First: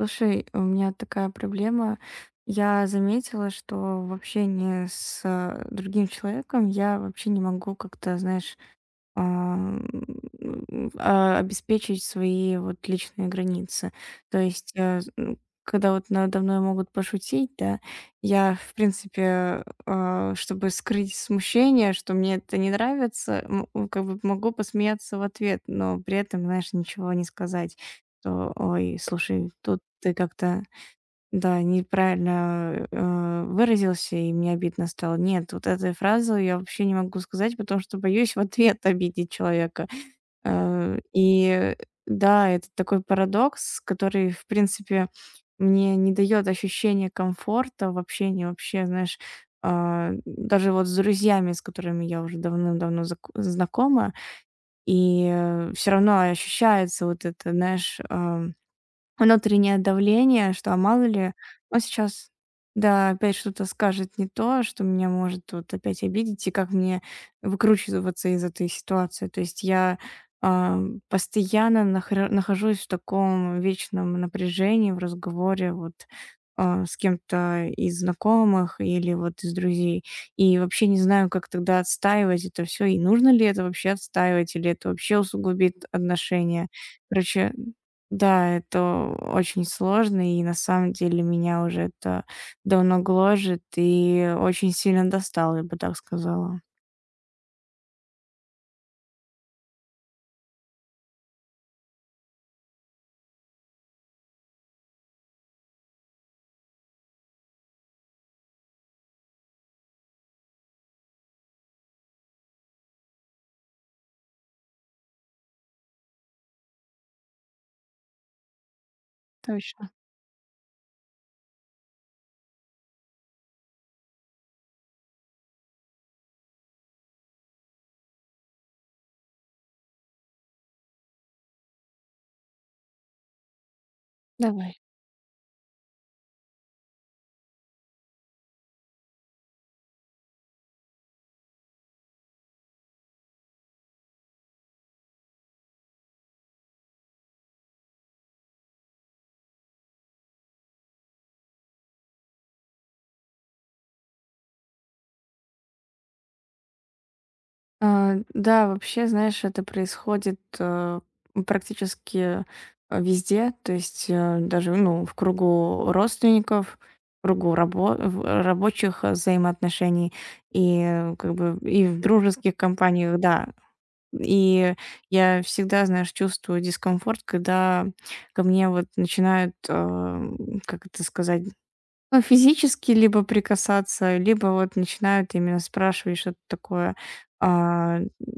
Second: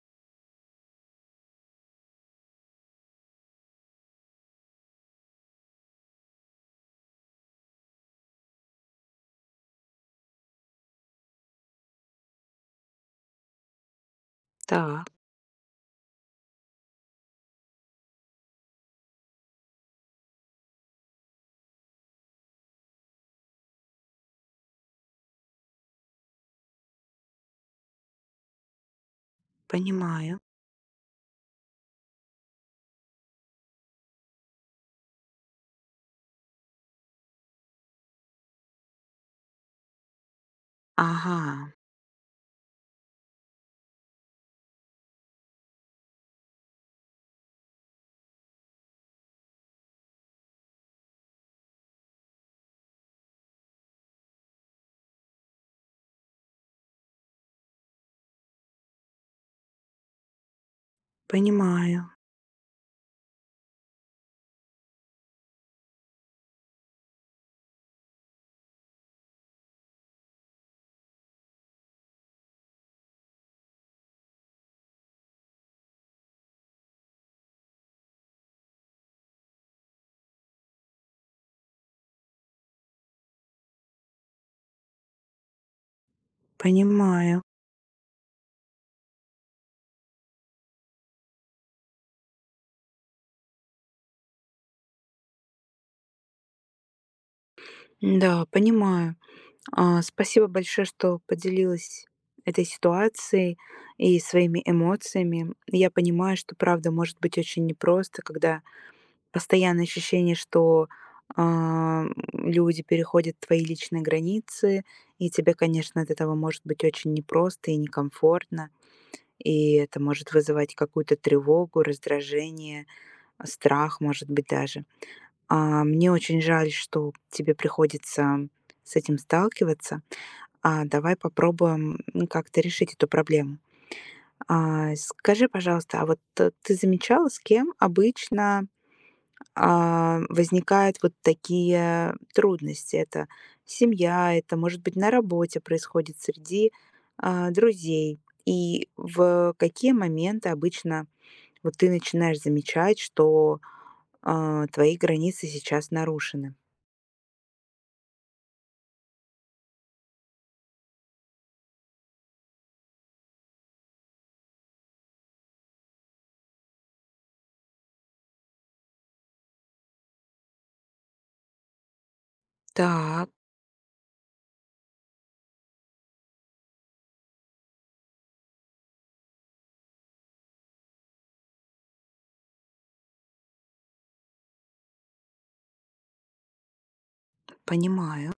Слушай, у меня такая проблема. Я заметила, что в общении с другим человеком я вообще не могу как-то, знаешь, ам, обеспечить свои вот личные границы. То есть, Так, когда вот надо мной могут пошутить, да, я, в принципе, чтобы скрыть смущение, что мне это не нравится, как бы могу посмеяться в ответ, но при этом, знаешь, ничего не сказать, что, ой, слушай, тут ты понимаю. как-то да, неправильно, выразился, и мне обидно стало. Нет, вот этой фразы я вообще не могу сказать, потому что боюсь в ответ обидеть человека. Ага, И да, это такой парадокс, который, в принципе, мне не дает ощущения комфорта в общении вообще, знаешь. Даже вот с друзьями, с которыми я уже давным-давно зак знакома, и все равно ощущается вот это, знаешь, внутреннее давление, что, мало ли, он понимаю, сейчас, да, опять что-то скажет не то, что меня может тут опять обидеть, и как мне выкручиваться из этой ситуации. То есть я а, постоянно нахожусь в таком вечном напряжении в разговоре вот с кем-то из знакомых или вот из друзей. И вообще не знаю, как тогда отстаивать это все, и нужно ли это вообще отстаивать, или это вообще усугубит отношения. понимаю. Короче, да, это очень сложно, и на самом деле меня уже это давно гложет и очень сильно достало, я бы так сказала. Да, понимаю. Спасибо большое, что поделилась этой ситуацией и своими эмоциями. Я понимаю, что правда может быть очень непросто, когда постоянное ощущение, что а, люди переходят твои личные границы, и тебе, конечно, от этого может быть очень непросто и некомфортно, и Точно. это может вызывать какую-то тревогу, раздражение, страх, может быть, даже. Мне очень жаль, что тебе приходится с этим сталкиваться. Давай попробуем, ну, как-то решить эту проблему. Давай. Скажи, пожалуйста, а вот, ты замечала, с кем обычно, возникают вот такие трудности? Это семья, это, может быть, на работе происходит среди, друзей. И в какие моменты обычно вот ты начинаешь замечать, что твои границы сейчас нарушены. Да, вообще, знаешь, это происходит, практически, везде, то есть, даже, ну, в кругу родственников, в кругу рабо в рабочих взаимоотношений и, как бы, и в дружеских компаниях, Так, да. И я всегда, знаешь, чувствую дискомфорт, когда ко мне вот начинают, как это сказать, ну, физически либо прикасаться, либо вот начинают именно спрашивать что-то такое, а, понимаю.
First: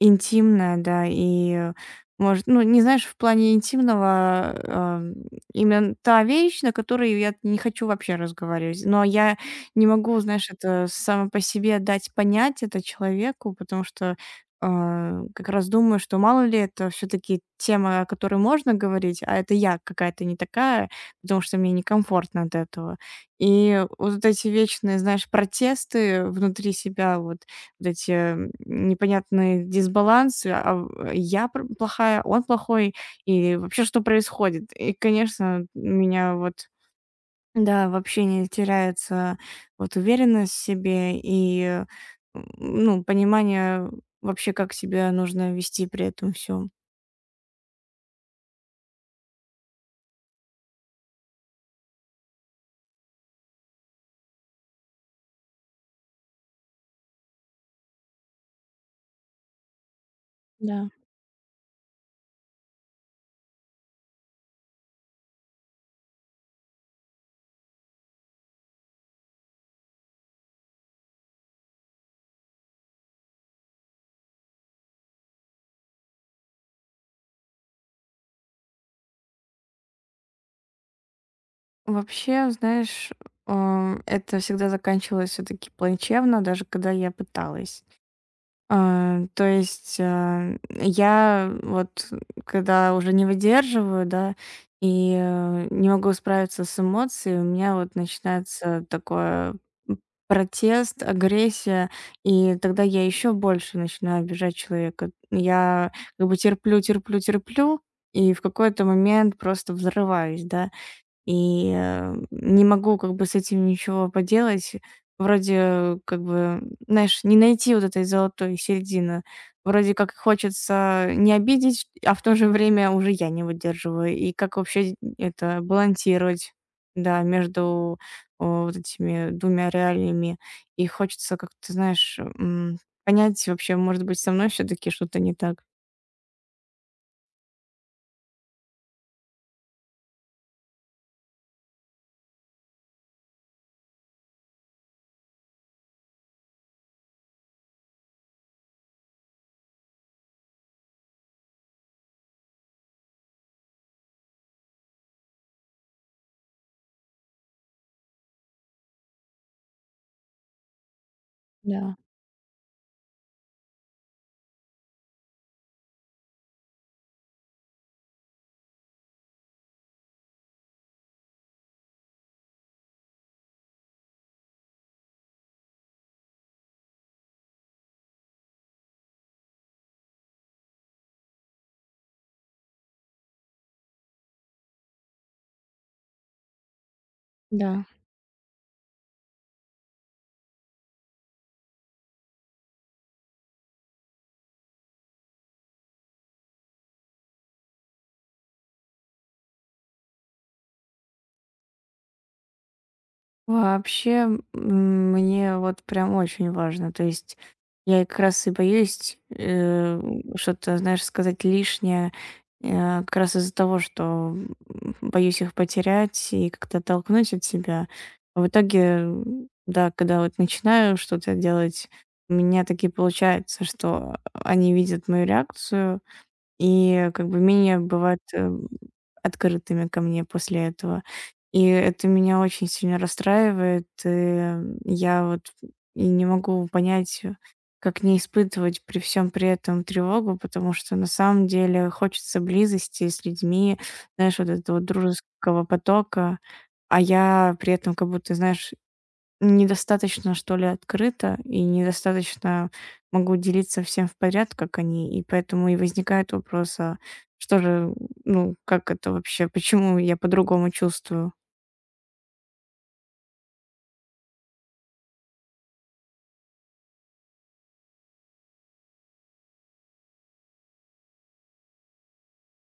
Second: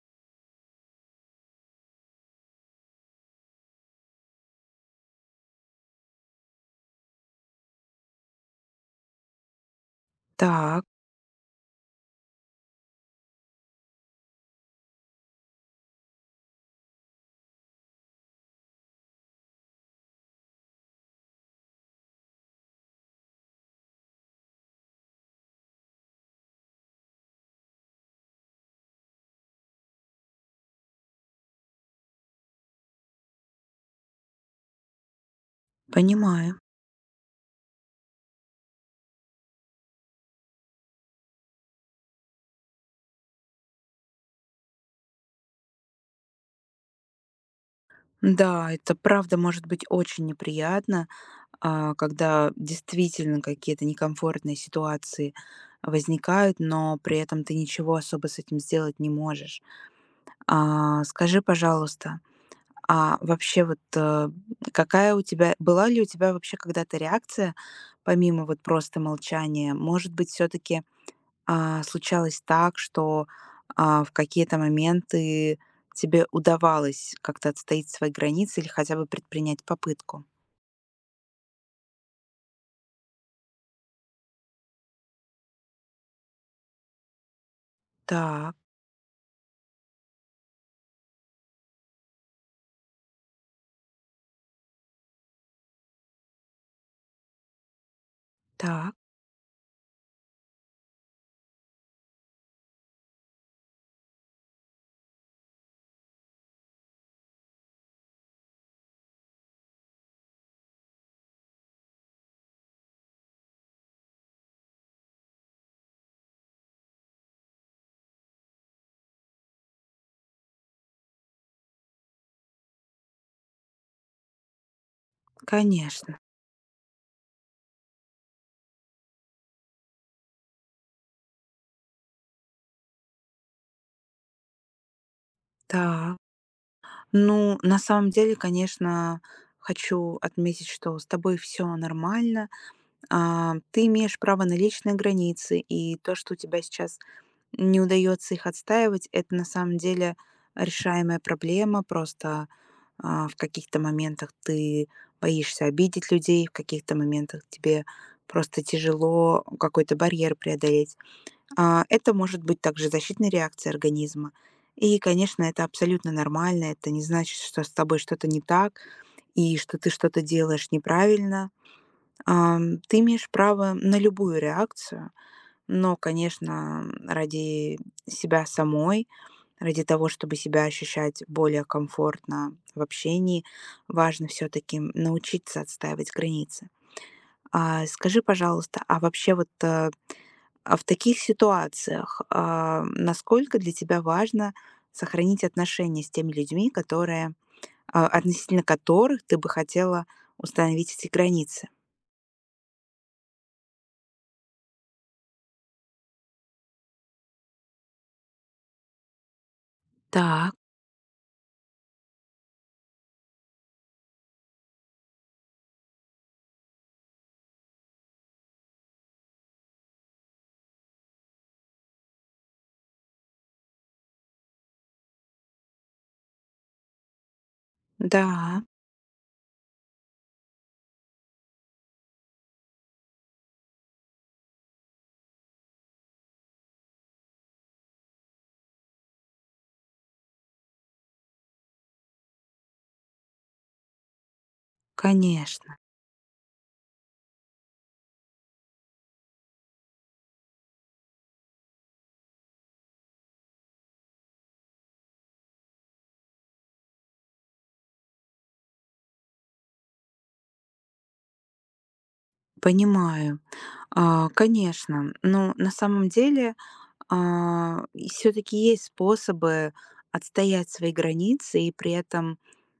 интимное, да, и может, ну, не знаешь, в плане интимного, именно та вещь, на которой я не хочу вообще разговаривать. Но я не могу, знаешь, Так, это само по себе дать понять это человеку, потому что как раз думаю, что мало ли это все-таки тема, о которой можно говорить, а это я какая-то не такая, потому что мне некомфортно от этого. И вот эти вечные, знаешь, протесты внутри себя, вот эти, непонятные дисбалансы, я пр плохая, он плохой, и вообще что происходит? И, конечно, у меня понимаю. вот, да, вообще не теряется вот уверенность в себе и, ну, понимание вообще, как себя нужно вести при этом всем. Да, это правда может быть очень неприятно, когда действительно какие-то некомфортные ситуации возникают, но при этом ты ничего особо с этим сделать не можешь. Да. Скажи, пожалуйста, а вообще вот какая у тебя, была ли у тебя вообще когда-то реакция, помимо вот просто молчания? Может быть, все-таки случалось так, что, в какие-то моменты тебе удавалось как-то отстоять свои границы или хотя бы предпринять попытку? Вообще, знаешь, это всегда заканчивалось все таки плачевно, даже когда я пыталась. Так, То есть, я вот, когда уже не выдерживаю, да, и, не могу справиться с эмоцией, у меня вот начинается так, такое, м, протест, агрессия, и тогда я еще больше начинаю обижать человека. Я как бы терплю, терплю, терплю и в какой-то момент просто взрываюсь, да. И, не могу как бы с этим ничего поделать. Вроде как бы, знаешь, не найти вот этой золотой середины. Вроде как хочется не обидеть, а в то же время уже я не выдерживаю. И как вообще это конечно. балансировать, да, между, вот этими двумя реалиями. И хочется как-то, знаешь, понять вообще, может быть, со мной все таки что-то не так. Так. Ну, на самом деле, конечно, хочу отметить, что с тобой все нормально. Ты имеешь право на личные границы, и то, что у тебя сейчас не удается их отстаивать. Это на самом деле решаемая проблема. Просто в каких-то моментах ты боишься обидеть людей, в каких-то моментах тебе просто тяжело какой-то барьер преодолеть. Да. Это может быть также защитной реакцией организма. И, конечно, это абсолютно нормально. Это не значит, что с тобой что-то не так и что ты что-то делаешь неправильно. Ты имеешь право на любую реакцию, но, конечно, ради себя самой, ради того, чтобы себя ощущать более комфортно в общении, важно все-таки научиться отстаивать границы. А Да. скажи, пожалуйста, а вообще вот а в таких ситуациях насколько для тебя важно сохранить отношения с теми людьми, которые относительно которых ты бы хотела установить эти границы? Вообще, мне вот прям очень важно. То есть я как раз и боюсь, Так, что-то, знаешь, сказать лишнее, как раз из-за того, что, боюсь их потерять и как-то оттолкнуть от себя. А в итоге, да, когда вот начинаю что-то делать, у меня таки получается, что они видят мою реакцию, и как бы менее бывают, да, открытыми ко мне после этого. И это меня очень сильно расстраивает. И я вот и не могу понять, как не испытывать при всем при этом тревогу, потому что на самом деле хочется близости с людьми, знаешь, вот этого дружеского конечно. потока, а я при этом как будто, знаешь, недостаточно, что ли, открыто и недостаточно могу делиться всем в поряд, как они, и поэтому и возникает вопрос, а что же, ну, как это вообще, почему я по-другому чувствую? Понимаю. Конечно. Но на самом деле, все-таки есть способы отстоять свои границы и при этом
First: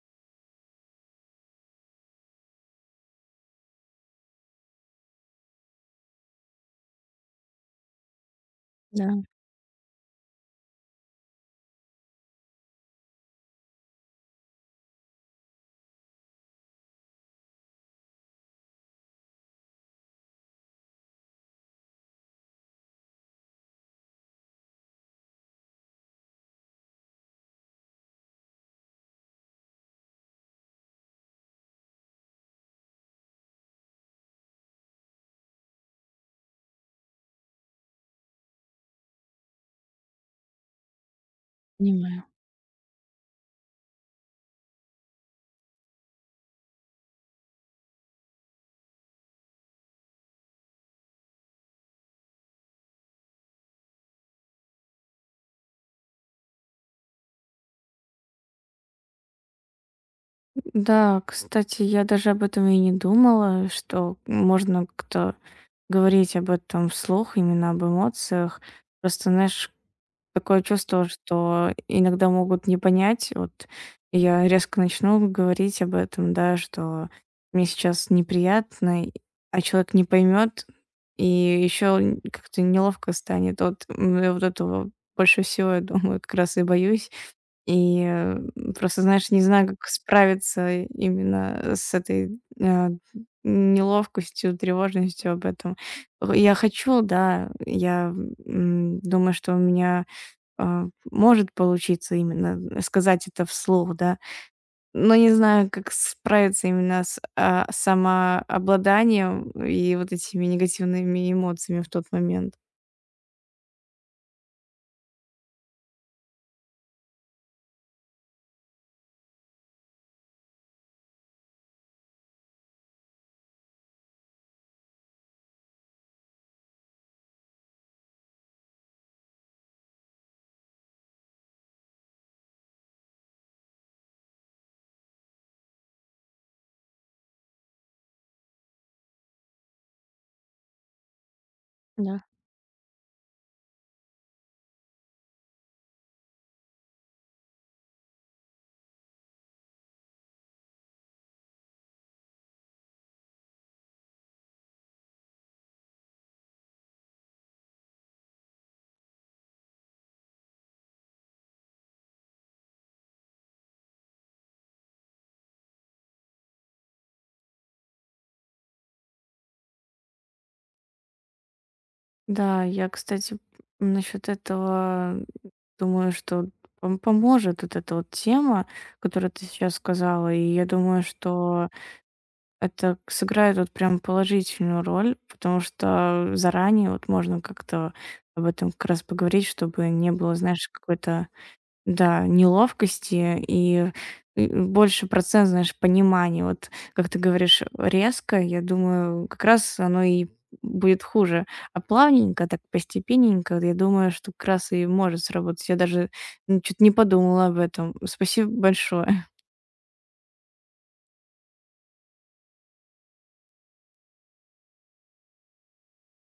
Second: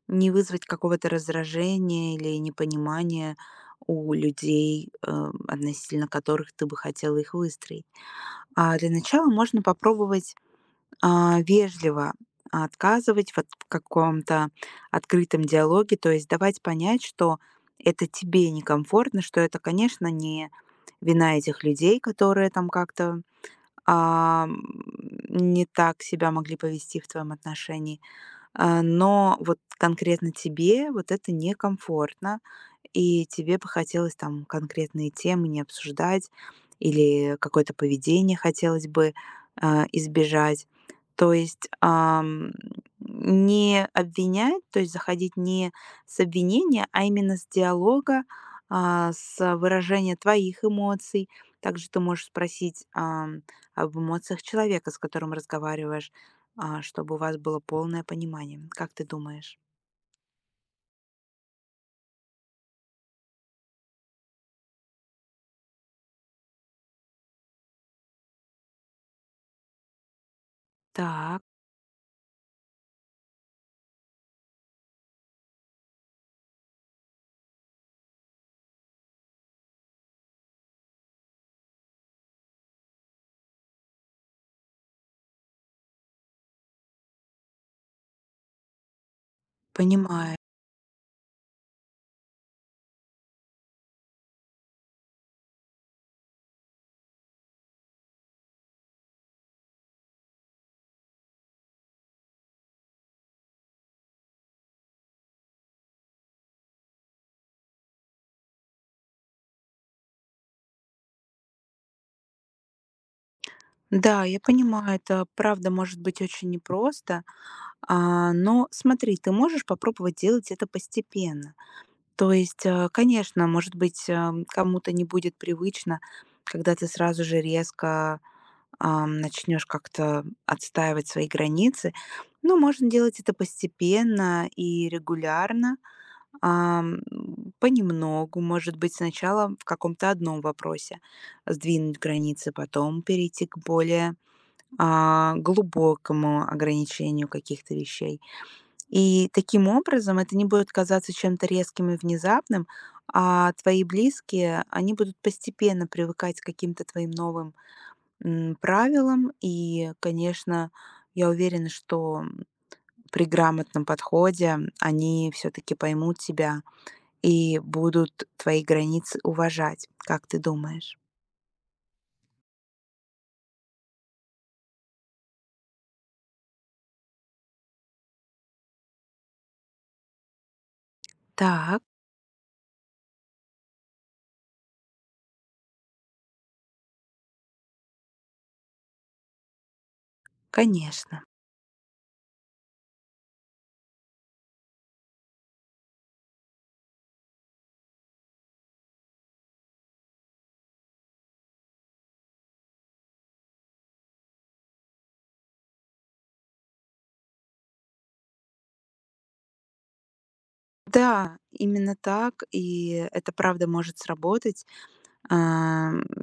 не вызвать какого-то раздражения или непонимания у людей, относительно которых ты бы хотела их выстроить. А для Да, начала можно попробовать вежливо отказывать вот в каком-то открытом диалоге, то есть давать понять, что это тебе некомфортно, что это, конечно, не вина этих людей, которые там как-то а, м, не так себя могли повести в твоем отношении, но вот конкретно тебе вот это некомфортно, и тебе бы хотелось там конкретные темы не обсуждать или какое-то поведение хотелось бы, избежать. То есть, понимаю. Не обвинять, то есть заходить не с обвинения, а именно с диалога, с выражения твоих эмоций. Также ты можешь спросить, об эмоциях человека, с которым разговариваешь. Чтобы у вас было полное понимание. Как ты думаешь? Да, кстати, я даже об этом и не думала, что можно как-то говорить об этом вслух, именно об эмоциях. Просто, знаешь, такое чувство, Так, что иногда могут не понять. Вот я резко начну говорить об этом, да, что мне сейчас неприятно, а человек не поймет, и еще как-то неловко станет. Вот я вот этого больше всего, я думаю, как раз и боюсь. И просто, знаешь, не знаю, как понимаю. справиться именно с этой неловкостью, тревожностью об этом. Я хочу, да, я думаю, что у меня может получиться именно сказать это вслух, да. Но не знаю, как справиться именно с, самообладанием и вот этими негативными эмоциями в тот момент. Да, я понимаю, это правда может быть очень непросто, но смотри, ты можешь попробовать делать это постепенно. То есть, конечно, может быть, кому-то не будет привычно, когда ты сразу же резко начнешь как-то отстаивать свои границы, но можно делать это постепенно и регулярно, понемногу, может быть, сначала в каком-то одном вопросе сдвинуть Да. границы, потом перейти к более глубокому ограничению каких-то вещей. И таким образом это не будет казаться чем-то резким и внезапным, а твои близкие, они будут постепенно привыкать к каким-то твоим новым правилам. И, конечно, я уверена, что при грамотном подходе они все-таки поймут тебя и будут твои границы уважать, как ты думаешь? Да, я, кстати, насчет этого думаю, что поможет вот эта вот тема, которую ты сейчас сказала. И я думаю, что Так, это к сыграет вот прям положительную роль, потому что заранее вот можно как-то об этом как раз поговорить, чтобы не было, знаешь, конечно. какой-то, да, неловкости и больше процент, знаешь, понимания. Вот как ты говоришь, резко, я думаю, как раз оно и будет хуже. А плавненько, так постепенненько, я думаю, что как раз и может сработать. Я даже, ну, то не подумала об этом. Спасибо большое. Да, именно так, и это правда может сработать.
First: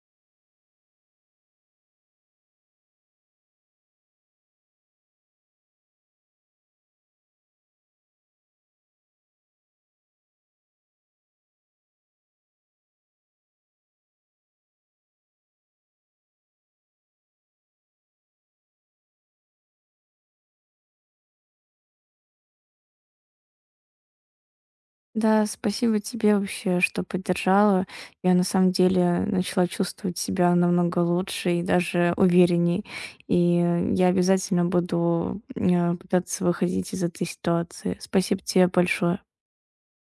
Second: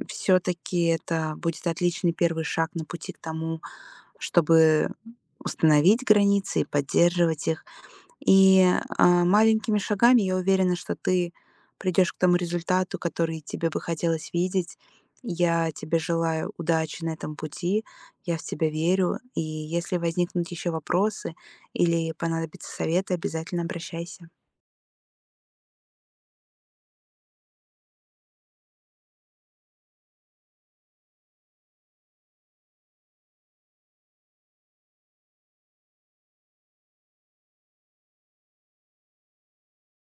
Все-таки это будет отличный первый шаг на пути к тому, чтобы установить границы и поддерживать их. И, маленькими шагами, я уверена, что ты придешь к тому результату, который тебе бы хотелось видеть. Я тебе желаю удачи на этом пути, я в тебя верю, и если возникнут еще вопросы или понадобятся советы, обязательно обращайся. Да, спасибо тебе вообще, что поддержала. Я на самом деле начала чувствовать себя намного лучше и даже уверенней. И я обязательно буду пытаться выходить из этой ситуации. Спасибо тебе большое.